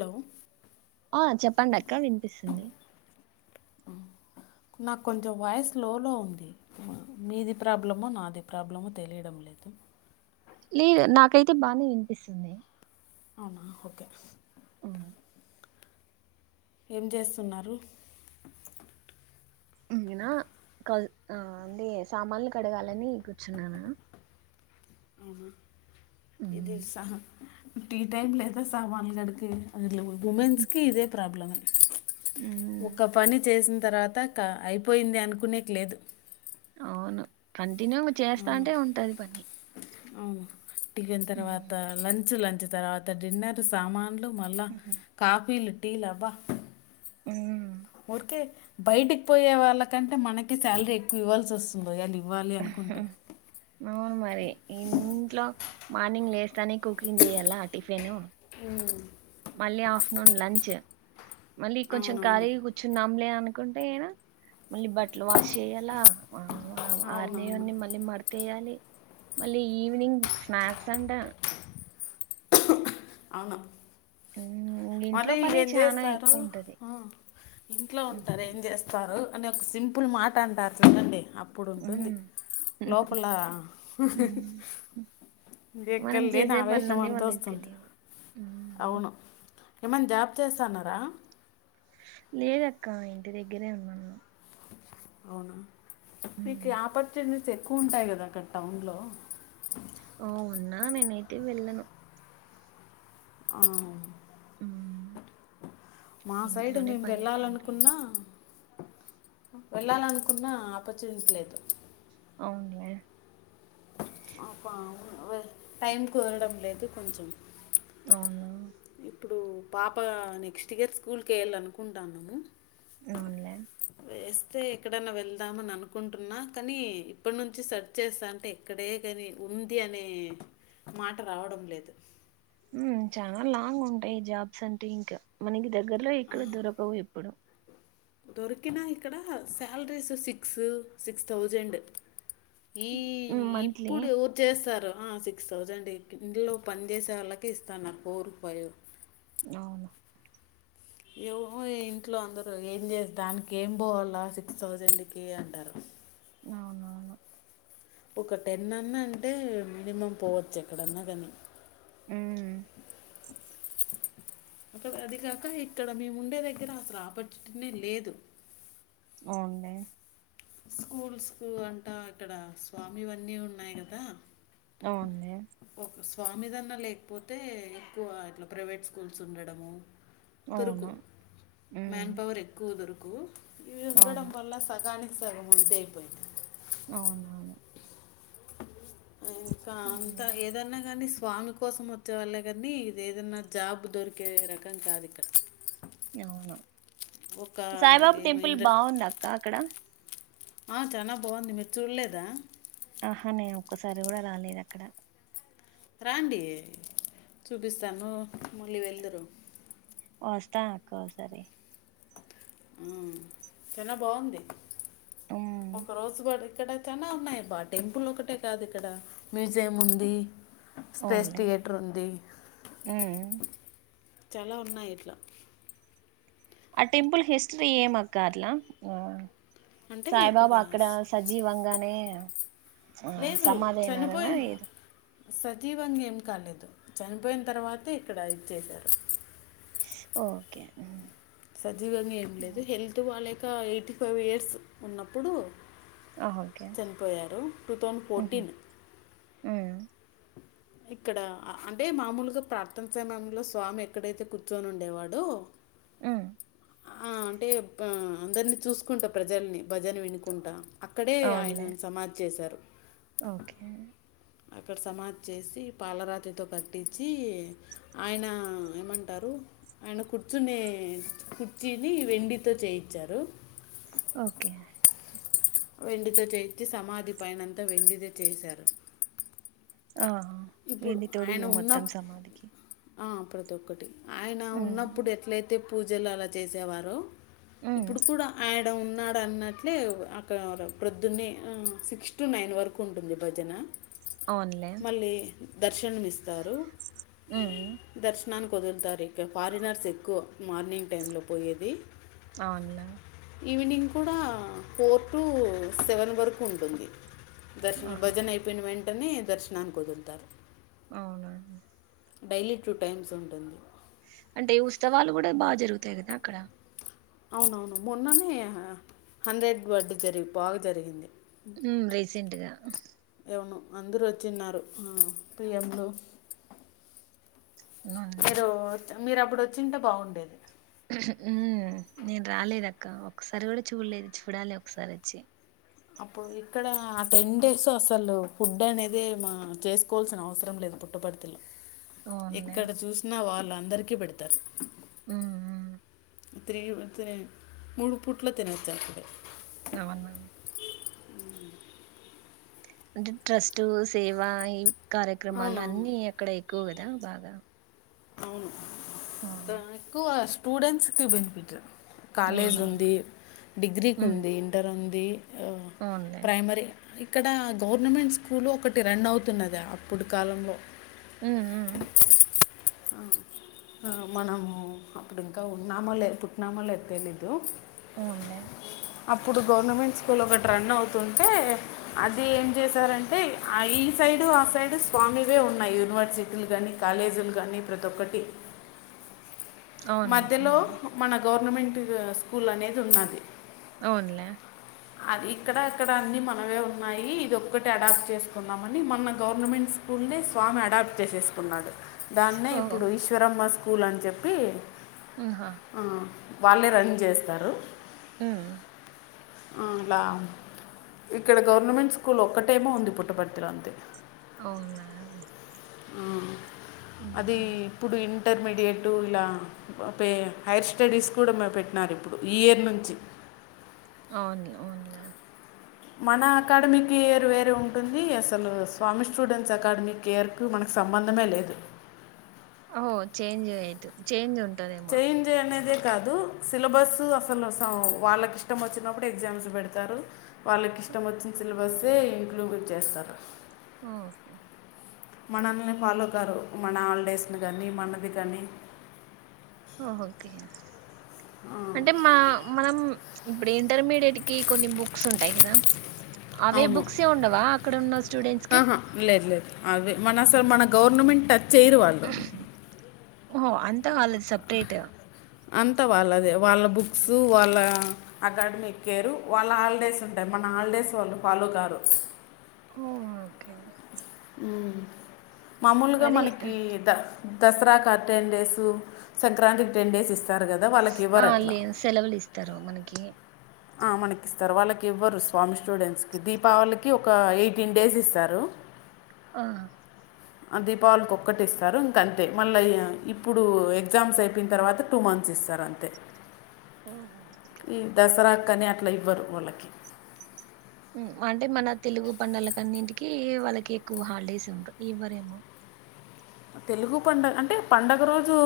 Hello ఆ చెప్పండి అక్క వినిపిస్తుంది నాకు కొంచెం వాయిస్ స్లోలో ఉంది మీది ప్రాబ్లమో నాది ప్రాబ్లమో తెలియడం లేదు లేదు నాకైతే బానే వినిపిస్తుంది అవునా ఓకే ఏం చేస్తున్నారు నేనా క అంటే సామాన్లు కడగాలని కూర్చున్నానా అహ ఇది మ్మ్ సహ టీ టైం లేదా సామాన్లు గడికి అందు ఉమెన్స్కి ఇదే ప్రాబ్లం ఒక పని చేసిన తర్వాత క అయిపోయింది అనుకునే లేదు అవును కంటిన్యూ చేస్తాంటే ఉంటది పని టిఫిన్ తర్వాత లంచ్ లంచ్ తర్వాత డిన్నర్ సామాన్లు మల్ల మ్మ్ కాఫీలు టీ లు అబ్బా ఉ ఊరికే బయటికి పోయే వాళ్ళకంటే మనకి శాలరీ ఎక్కువ ఇవ్వాల్సి వస్తుందో ఇవ్వాలి అనుకుంటే అవును మరి ఇంట్లో మార్నింగ్ లేస్తానే కుకింగ్ చేయాలా టిఫిన్ ఉ మళ్ళీ ఆఫ్టర్నూన్ లంచ్ మళ్ళీ కొంచెం అవునవును ఖాళీ కూర్చున్నాంలే అన కుంటే ఏనా మళ్ళీ బట్టలు వాష్ చెయాల అవునవును ఆరినేవన్ని మళ్ళీ మడతేయాలి మళ్ళీ ఈవినింగ్ స్నాక్స్ అంట అవునా మ్మ్ ఇంట్లో మరి పనే ఏం చానా చేస్తారు ఎక్కువ ఉంటది ఆ ఇంట్లో ఉంటారు ఏం చేస్తారు అని ఒక సింపుల్ మాట అంటారు చూడండి ఇప్పుడు ఉంటుంది మ్మ్ లోపల ఎక్కడ మనం లేని చేసే పనులన్నీ ఆవేష్మంత వస్ వాళ్ళకి తెలియవు మ్మ్ అవును ఏమైనా జాబ్ చేస్తన్నారా లేదక్క ఇంటి దగ్గరే ఉన్నాను అవునా మీకు మ్మ్ ఆపర్చునిటీస్ ఎక్కువ ఉంటాయి కదా అక్కడ టౌన్లో ఓ ఉన్నా నేనైతే వెళ్ళను ఆ మ్మ్ మా సైడు ఇంట్లోనే మేము పని ఎక్కువ ఉంటుంది వెళ్ళాలనుకున్నా వెళ్ళాలనుకున్నా ఆపర్చునిటి లేదు అవునులే అబ్బా ఆ టైం కుదరడం లేదు కొంచెం అవునా ఇప్పుడు పాప నెక్స్ట్ ఇయర్ స్కూల్కి వేయల్ల అనుకుంటున్నాము అవునులే చేస్తే ఎక్కడన్నా వెళ్దాం అని అనుకుంటున్నా కానీ ఇప్పటి నుంచి సెర్చ్ చేస్తా అంటే ఎక్కడే గాని ఉంది అనే మాట రావడం లేదు ఉమ్ చానా లాంగ్ ఉంటాయి జాబ్స్ అంటే ఇంకా మనకి దగ్గరలో ఎక్కడ దొరకవు ఇప్పుడు దొరికిన ఇక్కడ శాలరీస్ సిక్స్ సిక్స్ థౌజండ్ ఈ మ్మ్ మంత్లీ ఇప్పుడు ఎవరు చేస్తారు ఆ సిక్స్ థౌజండ్ ఇంట్లో పనిచేసే వాళ్ళకే ఇస్తాన్నారు ఫోర్ ఫైవ్ అవును ఏమో ఇంట్లో అందరు ఏం చేసి దానికి ఏం పోవాల సిక్స్ థౌజండ్కి అంటారు అవునవును ఒక టెన్ అన్నా అంటే మినిమం పోవచ్చు ఎక్కడన్నా కానీ ఉమ్ అ అది కాక ఇక్కడ మేము ఉండే దగ్గర అసలు ఆపార్చునిటీ నే లేదు అవునులే స్కూల్స్కు అంటా ఇక్కడ స్వామి ఇవన్నీ ఉన్నాయి కదా అవునులే ఒక స్వామిదన్న లేకపోతే ఎక్కువ ఇట్లా ప్రైవేట్ స్కూల్స్ ఉండడము దొరుకు అవును మ్యాన్ ఉమ్ పవర్ ఎక్కువ దొరుకు ఇది ఉండడం అవును వల్ల సగానికి సగం ఉంటే అయిపోయింది అవునవును ఇంకా అంతా ఉమ్, ఏదన్నా కానీ స్వామి కోసం వచ్చే వాళ్ళే కానీ ఇది ఏదన్నా జాబ్ దొరికే రకం కాదు ఇక్కడ ఒక సాయిబాబ ఏమో టెంపుల్ ఇండ బాగుందా అక్క అక్కడ ఆ చానా బాగుంది మీరు చూడలేదా ఆహా నేను ఒక్కసారి కూడా రాలేదు అక్కడ రాండి చూపిస్తాను మళ్ళీ వెల్దురు వస్తానక్క ఒకసారి ఆ చాలా బాగుంది ఉమ్ ఒక రోజు కూడా ఇక్కడ చానా ఉన్నాయి బా టెంపుల్ ఒకటే కాదు ఇక్కడ మ్యూజియం ఉంది స్పేస్ అవునులే థియేటర్ ఉంది ఉమ్ చాలా ఉన్నాయి ఇట్లా ఆ టెంపుల్ హిస్టరీ ఏమక్క అట్లా ఆ అంటే ఇక్కడ సాయిబాబా అక్కడ సజీవంగానే ఆ లేదు సమాధి అయినారనా చనిపోయింది ఏదో సజీవంగా ఏం కాలేదు చనిపోయిన తర్వాతే ఇక్కడ అది చేశారు ఓకే సజీవంగా ఏం లేదు ఉమ్. హెల్త్ బాలేక ఎయిటీ ఫైవ్ ఇయర్స్ ఉన్నప్పుడు ఆ, ఓకే చనిపోయారు టూ థౌసండ్ ఉహు ఫోర్టీన్ ఉమ్ ఇక్కడ అంటే మామూలుగా ప్రార్థన సమయంలో స్వామి ఎక్కడైతే కూర్చొని ఉండేవాడో ఉమ్ ఆ అంటే అందరినీ చూసుకుంటా ప్రజల్ని భజన వినుకుంటా అక్కడే అవునులే ఆయన సమాధి చేశారు ఓకే అక్కడ సమాధి చేసి పాలరాతితో కట్టించి ఆయన ఏమంటారు ఆయన కూర్చునే కుర్చీని వెండితో చేయించారు ఒకే వెండితో చేయించి సమాధి పైనంత వెండితో చేశారు ఆ ఇప్పుడు వెండి తోడు ఆయన ఉన్న మొత్తం సమాధకి ఆ ప్రతి ఒక్కటి ఆయన ఉన్నప్పుడు ఎట్లయితే పూజలు అల చేసేవారో ఉమ్ ఇప్పుడు కూడ ఆ యన ఉన్నాడు అన్నట్లే అక్కడ ప్రొద్దున్న సిక్స్ టు నైన్ వరకు ఉంటుంది భజన అవునులే దర్శనమిస్తారు ఉమ్ దర్ క్షణానికి వదులుతారు ఇక ఫారినర్స్ ఎక్కువ మార్నింగ్ టైంలో పోయేది అవునులే ఈవినింగ్ కూడా ఫోర్ టు సెవెన్ వరకు ఉంటుంది దర్శనం ఆహా భజన అయిపోయిన వెంటనే దర్శనానికి ఒదులుతారు అవునా డైలీ టూ టైమ్స్ ఉంటుంది అంటే ఉత్సవాలు కూడ బాగా జరుగుతాయి కదా అక్కడ అవునవును మొన్ననే హండ్రెడ్ వడ్డు జరిగి బాగ జరిగింది రీసెంట్గ అవును అందరు వచ్చిన్నారు పి ఎం లు అవునులే మీరు మీరు అప్పుడు వచ్చింటే బాగుండేది నేను రాలేదక్క ఒకక్కసారి కూడ చూడలేదు చూడాలి ఒకసారి వచ్చి అప్పుడు ఇక్కడ ఆ టెన్ డేస్ అసలు ఫుడ్ అనేది మా చేసుకోవాల్సిన అవసరం లేదు పుట్టపర్తిలో అవునులే ఎక్కడ చూసినా వాళ్ళు అందరికీ పెడతారు హు హు [unintelligible] మూడు పూట్ల తినచ్చు అక్కడే అవునా అంటే ట్రస్ట్ సేవ ఈ కార్యక్రమాలు అవునవును అన్ని అక్కడ ఎక్కువ ద బాగ అవును ఎక్కువ స్టూడెంట్స్ కి బెనిఫిట్ కాలేజ్ అవునవును ఉంది డిగ్రీకి ఉంది ఇంటర్ ఉంది ఆ, అవున్లే ప్రైమరీ ఇక్కడ గవర్నమెంట్ స్కూలు ఒకటి రన్ అవుతున్నది అప్పుడు కాలంలో హు హు మనము అప్పుడు ఇంకా ఉనామలే పూట్నమో లే తెలిదు అవున్లె అప్పుడు గవర్నమెంట్ స్కూల్ ఒకటి రన్ అవుతుంటే అది ఏం చేశారంటే అయి సైడు ఆ సైడ్ స్వామివే ఉన్నాయి యూనివర్సిటీలు గాని కాలేజ్ లు గాని ప్రతి ఒక్కటి అవును. మధ్యలో హ్మ్. మన గవర్నమెంట్ స్కూల్ అనేది ఉన్నది అవునులే అది ఇక్కడ అక్కడ అన్ని మనవే ఉన్నాయి ఇది ఒక్కటి అడాప్ట్ చేసుకుందామని మన గవర్నమెంట్స్ స్కూల్ని స్వామి అడాప్ట్ చేసేసుకున్నాడు దాన్నే ఓహ్! ఇప్పుడు ఈశ్వరమ్మ స్కూల్ అని చెప్పి హా ఆ, వాళ్ళే రన్ చేస్తారు హు అలా ఇక్కడ గవర్నమెంట్ స్కూల్ ఒక్కటేమో ఉంది పుట్టపర్తిలో అంతే అవునా అది హ్మ్. ఇప్పుడు ఇంటర్మీడియట్ ఇలా పే హైర్ స్టడీస్ కూడా పెట్టినారు ఇప్పుడు ఈ ఇయర్ నుంచి అవును అవున్లే మన అకాడమికి ఇయర్ వేరే ఉంటుంది అసలు స్వామి స్టూడెంట్స్ అకాడమకి ఇయర్ క మనకి సంబంధమే లేదు ఓ చేంజ్ అయి చంజ్ ఉంది చేంజ్ అనేది కాదు సిలబస్ అసలు వాళ్ళకి ఇష్టం వచ్చినప్పుడు ఎగ్జామ్స్ పెడతారు వాళ్ళకి ఇష్టం వచ్చిన సిలబస్సే ఇంక్లూడ్ చేస్తారు ఓకే మనల్ని ఫాలో కారు మన హాలిడేస్ని కానీ మనది కానీ ఓహఓకే అంటే మా మనం ఇప్పుడు ఇంటర్మీడియట్ కి కొన్ని బుక్స్ ఉంటాయి కదా అవే అవును బుక్స్ ఉండవా అక్కడ ఉన్న స్టూడెంట్స్ కి ఆహా లేదు లేదు అవి మన అసలు మన గవర్నమెంట్ టచ్ చేయరు వాళ్ళు ఓ అంతా వాళ్లది సపరేట్ అంతా వాళ్ళదే వాళ్ళ బుక్స్ వాళ్ళ అకాడమీ ఎ కేేరు వాళ్ళ హాలిడేస్ ఉంటాయి మ మన హాలిడేస్ వాళ్ళు ఫాలో కారు ఓ ఓకే మామూలుగా అది మనకి ద దసరాకి టెన్ డేసు సంక్రాంతికి టెన్ డేస్ ఇస్తంది స్తారు కదా వాళ్ళకి ఆ! ఇవ్వరుట్లా లే సెలవులిస్తారు మనకి. ఆ మనకి ఇస్తారు వాళ్ళకి ఇవ్వరు స్వామి స్టూడెంట్స్ కి దీపావళికి ఒక ఎయిటీన్ డేస్ ఇస్తారు ఆ ఆ దీపావళికి ఒక్కటి ఇస్తారు ఇంక అంతే మళ్ళా ఇప్పుడు ఎగ్జామ్స్ అయిపోయిన తర్వాత టూ మంత్స్ ఇస్తారు అంతే ఓకే కానే అట్లా ఇవ్వరు వాళ్ళకి అంటే మన తెలుగు పండలకన్నింటికి వాళ్ళకి ఎక్కువ హాలిడేస్ ఉంట ఎవ్వరేమో తెలుగు పండగ అంటే పండగ రోజు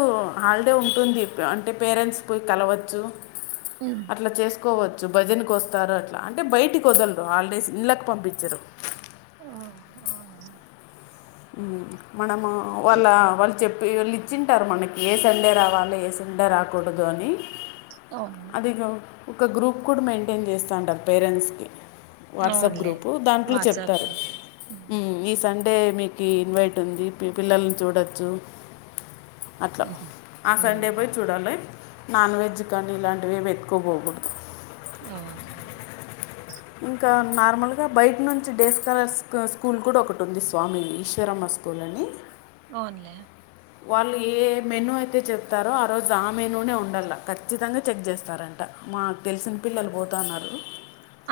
హాలిడే ఉంటుంది అంటే పేరెంట్స్ పోయి కలవద్ మ్ అట్లా చేసుకోవచ్చు భజనకు వస్తారు అట్లా అంటే బయటికి వదలరు హాలిడేస్ ఇళ్ళకి పంపించరు ఓ అవునా మనము వాళ్ళ వాళ్ళు చెప్ప వీళ్లు ఇచ్చింటారు మనకి ఏ సండే రావాలో ఏ సండే రాకూడదు అని అవును అది ఇక ఒక గ్రూప్ కూడా మెయింటైన్ చేస్తాంటారు పేరెంట్స్ కి వాట్సాప్ అవునులే గ్రూపు దాంట్లో వాట్సాప్ చెప్తారు గ్రూప్ మ్ ఈ సండే మీకు కి ఇన్వైట్ ఉంది పిల్లల్ని చూడచ్చు అట్లా ఆ సండే మ్ పోయి చూడాలి నాన్ వెజ్ కానీ ఇలాంటివి వెతుకోపోకూడదు అవును ఇంకా నార్మల్ గా బయట నుంచి డేస్ కలర్ స్కూల్ కూడా ఒకటి ఉంది స్వామి ఈశ్వరమ్మ స్కూల్ని అవున్లే వాళ్ళు ఏ మెనుూ అయితే చెప్తారో ఆ రోజు ఆ మెనుూనే ఉండలా ఖచ్చితంగా చెక్ చేస్తారంట మాకు తెలిసిన పిల్లలు పోతన్నారు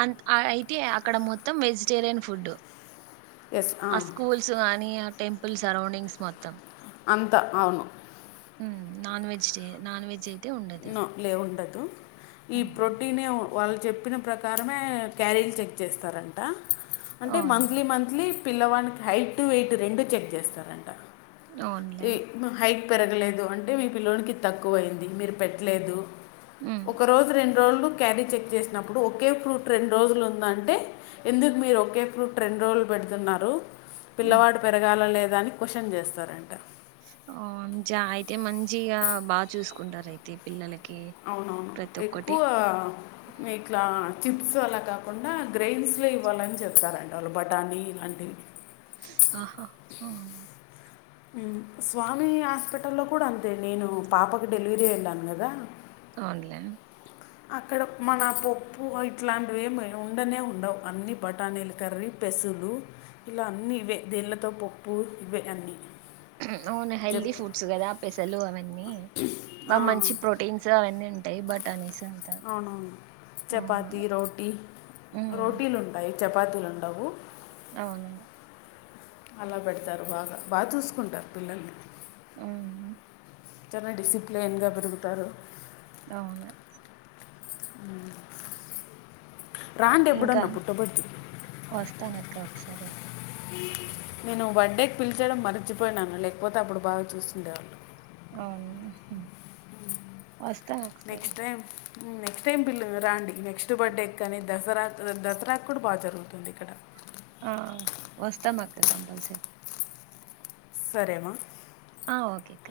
అ అయితే అక్కడ మొత్తం వెజిటేరియన్ ఫుడ్డు ఎస్ ఆ స్కూల్స్ కానీ ఆ టెంపుల్ సరౌండింగ్స్ మొత్తం అంత అవును ఉమ్ నాన్ వెజ్ టే నాన్ వెెజ్ ఎ నో లేవు ఉండదు ఈ ప్రోటీన్ ఏ వాళ్ళు చెప్పిన ప్రకారమే క్యారీలు చెక్ చేస్తారంట అంటే అవునా మంత్లీ మంత్లీ పిల్లవానీకి హైట్ వెయిట్ రెండు చెక్ చేస్తారంట అవునులే ఈ మ హైట్ పెరగలేదు అంటే మీమీ పిల్లాడికి తక్కువ అయ్యింది. మీరు పెట్టలేదు మ్ ఒక రొజు రెండు రోజులు క్యారీ చెక్ చేసినప్పుడు ఒకే ఫ్రూట్ రెండు రోజులు ఉంద అంటే ఎందుకు మీరు ఒకే ఫ్రూట్ రెం రెండ రోజులు పెడుతున్నారు మ్ పిల్లవాడు పెరగాల లేదా అని క్వశ్చన్ చేస్తారండి ఆచ్చా అయితే మంచిగా బాగా చూసుకుంటారు. అయితే పిల్లలకి అవునవును ప్రతి ఒక్కటి ఎక్కువ మీకా చిప్స్ అలా కాకుండా గ్రైయిన్స్లో ఇవ్వాలని చెప్తారంటడి వాళ్ళు బఠానీ ఇలాంటివి ఆహా ఓ స్వామి హాస్పిటల్లో కూడా అంతే నేను పాపకి డెలివరీ వెళ్ళాను కదా ఆన్లైన్ అక్కడ మన పప్పు ఇట్లాంటివి ఏమి ఉండనే ఉండవు అన్ని బటానీలు కర్రీ పె పెసులు ఇలా అన్నీ ఇవే దేళ్లతో పప్పు ఇవే అన్నీ అవును చెప్ హెల్ది ఫూడ్స్ కదా పేసలు అవన్నీ బా ఆ, మంచి ప్రోటీన్స్ అవన్నీ ఉంటాయి బట్ అనేసి అంత అవునవును అవును చపాతి రోటీ ఉమ్ రోటీలు ఉంటాయి. చపాతీలు ఉండవు. అవును అలా పెడతారు బాగా బాగా చూసుకుంటారు పిల్లల్ని ఆ చానా డిసిప్లేన్గా పెరుగుతారు. అవునులే రాండి ఇంకా ఎప్పుడున్నా పుట్టబర్తీ సరే నేను బెడే కి పిలిచడం మర్చిపోయినాను. లేకపోతే అప్పుడు బాగా చూస్తుండేవాళ్ళు అవునా వస్తవ ఒకసారి నెక్స్ట్ టైం నెక్స్ట్ టైం పిల్లలు రాండి నెక్స్ట్ బర్త్డే కానీ దసరా ద్ దసరా కూడా బాగా జరుగుతుంది. ఇక్కడ ఆ వస్తమక్క కంపల్సరి సరే మా ఆ ఓకేక్క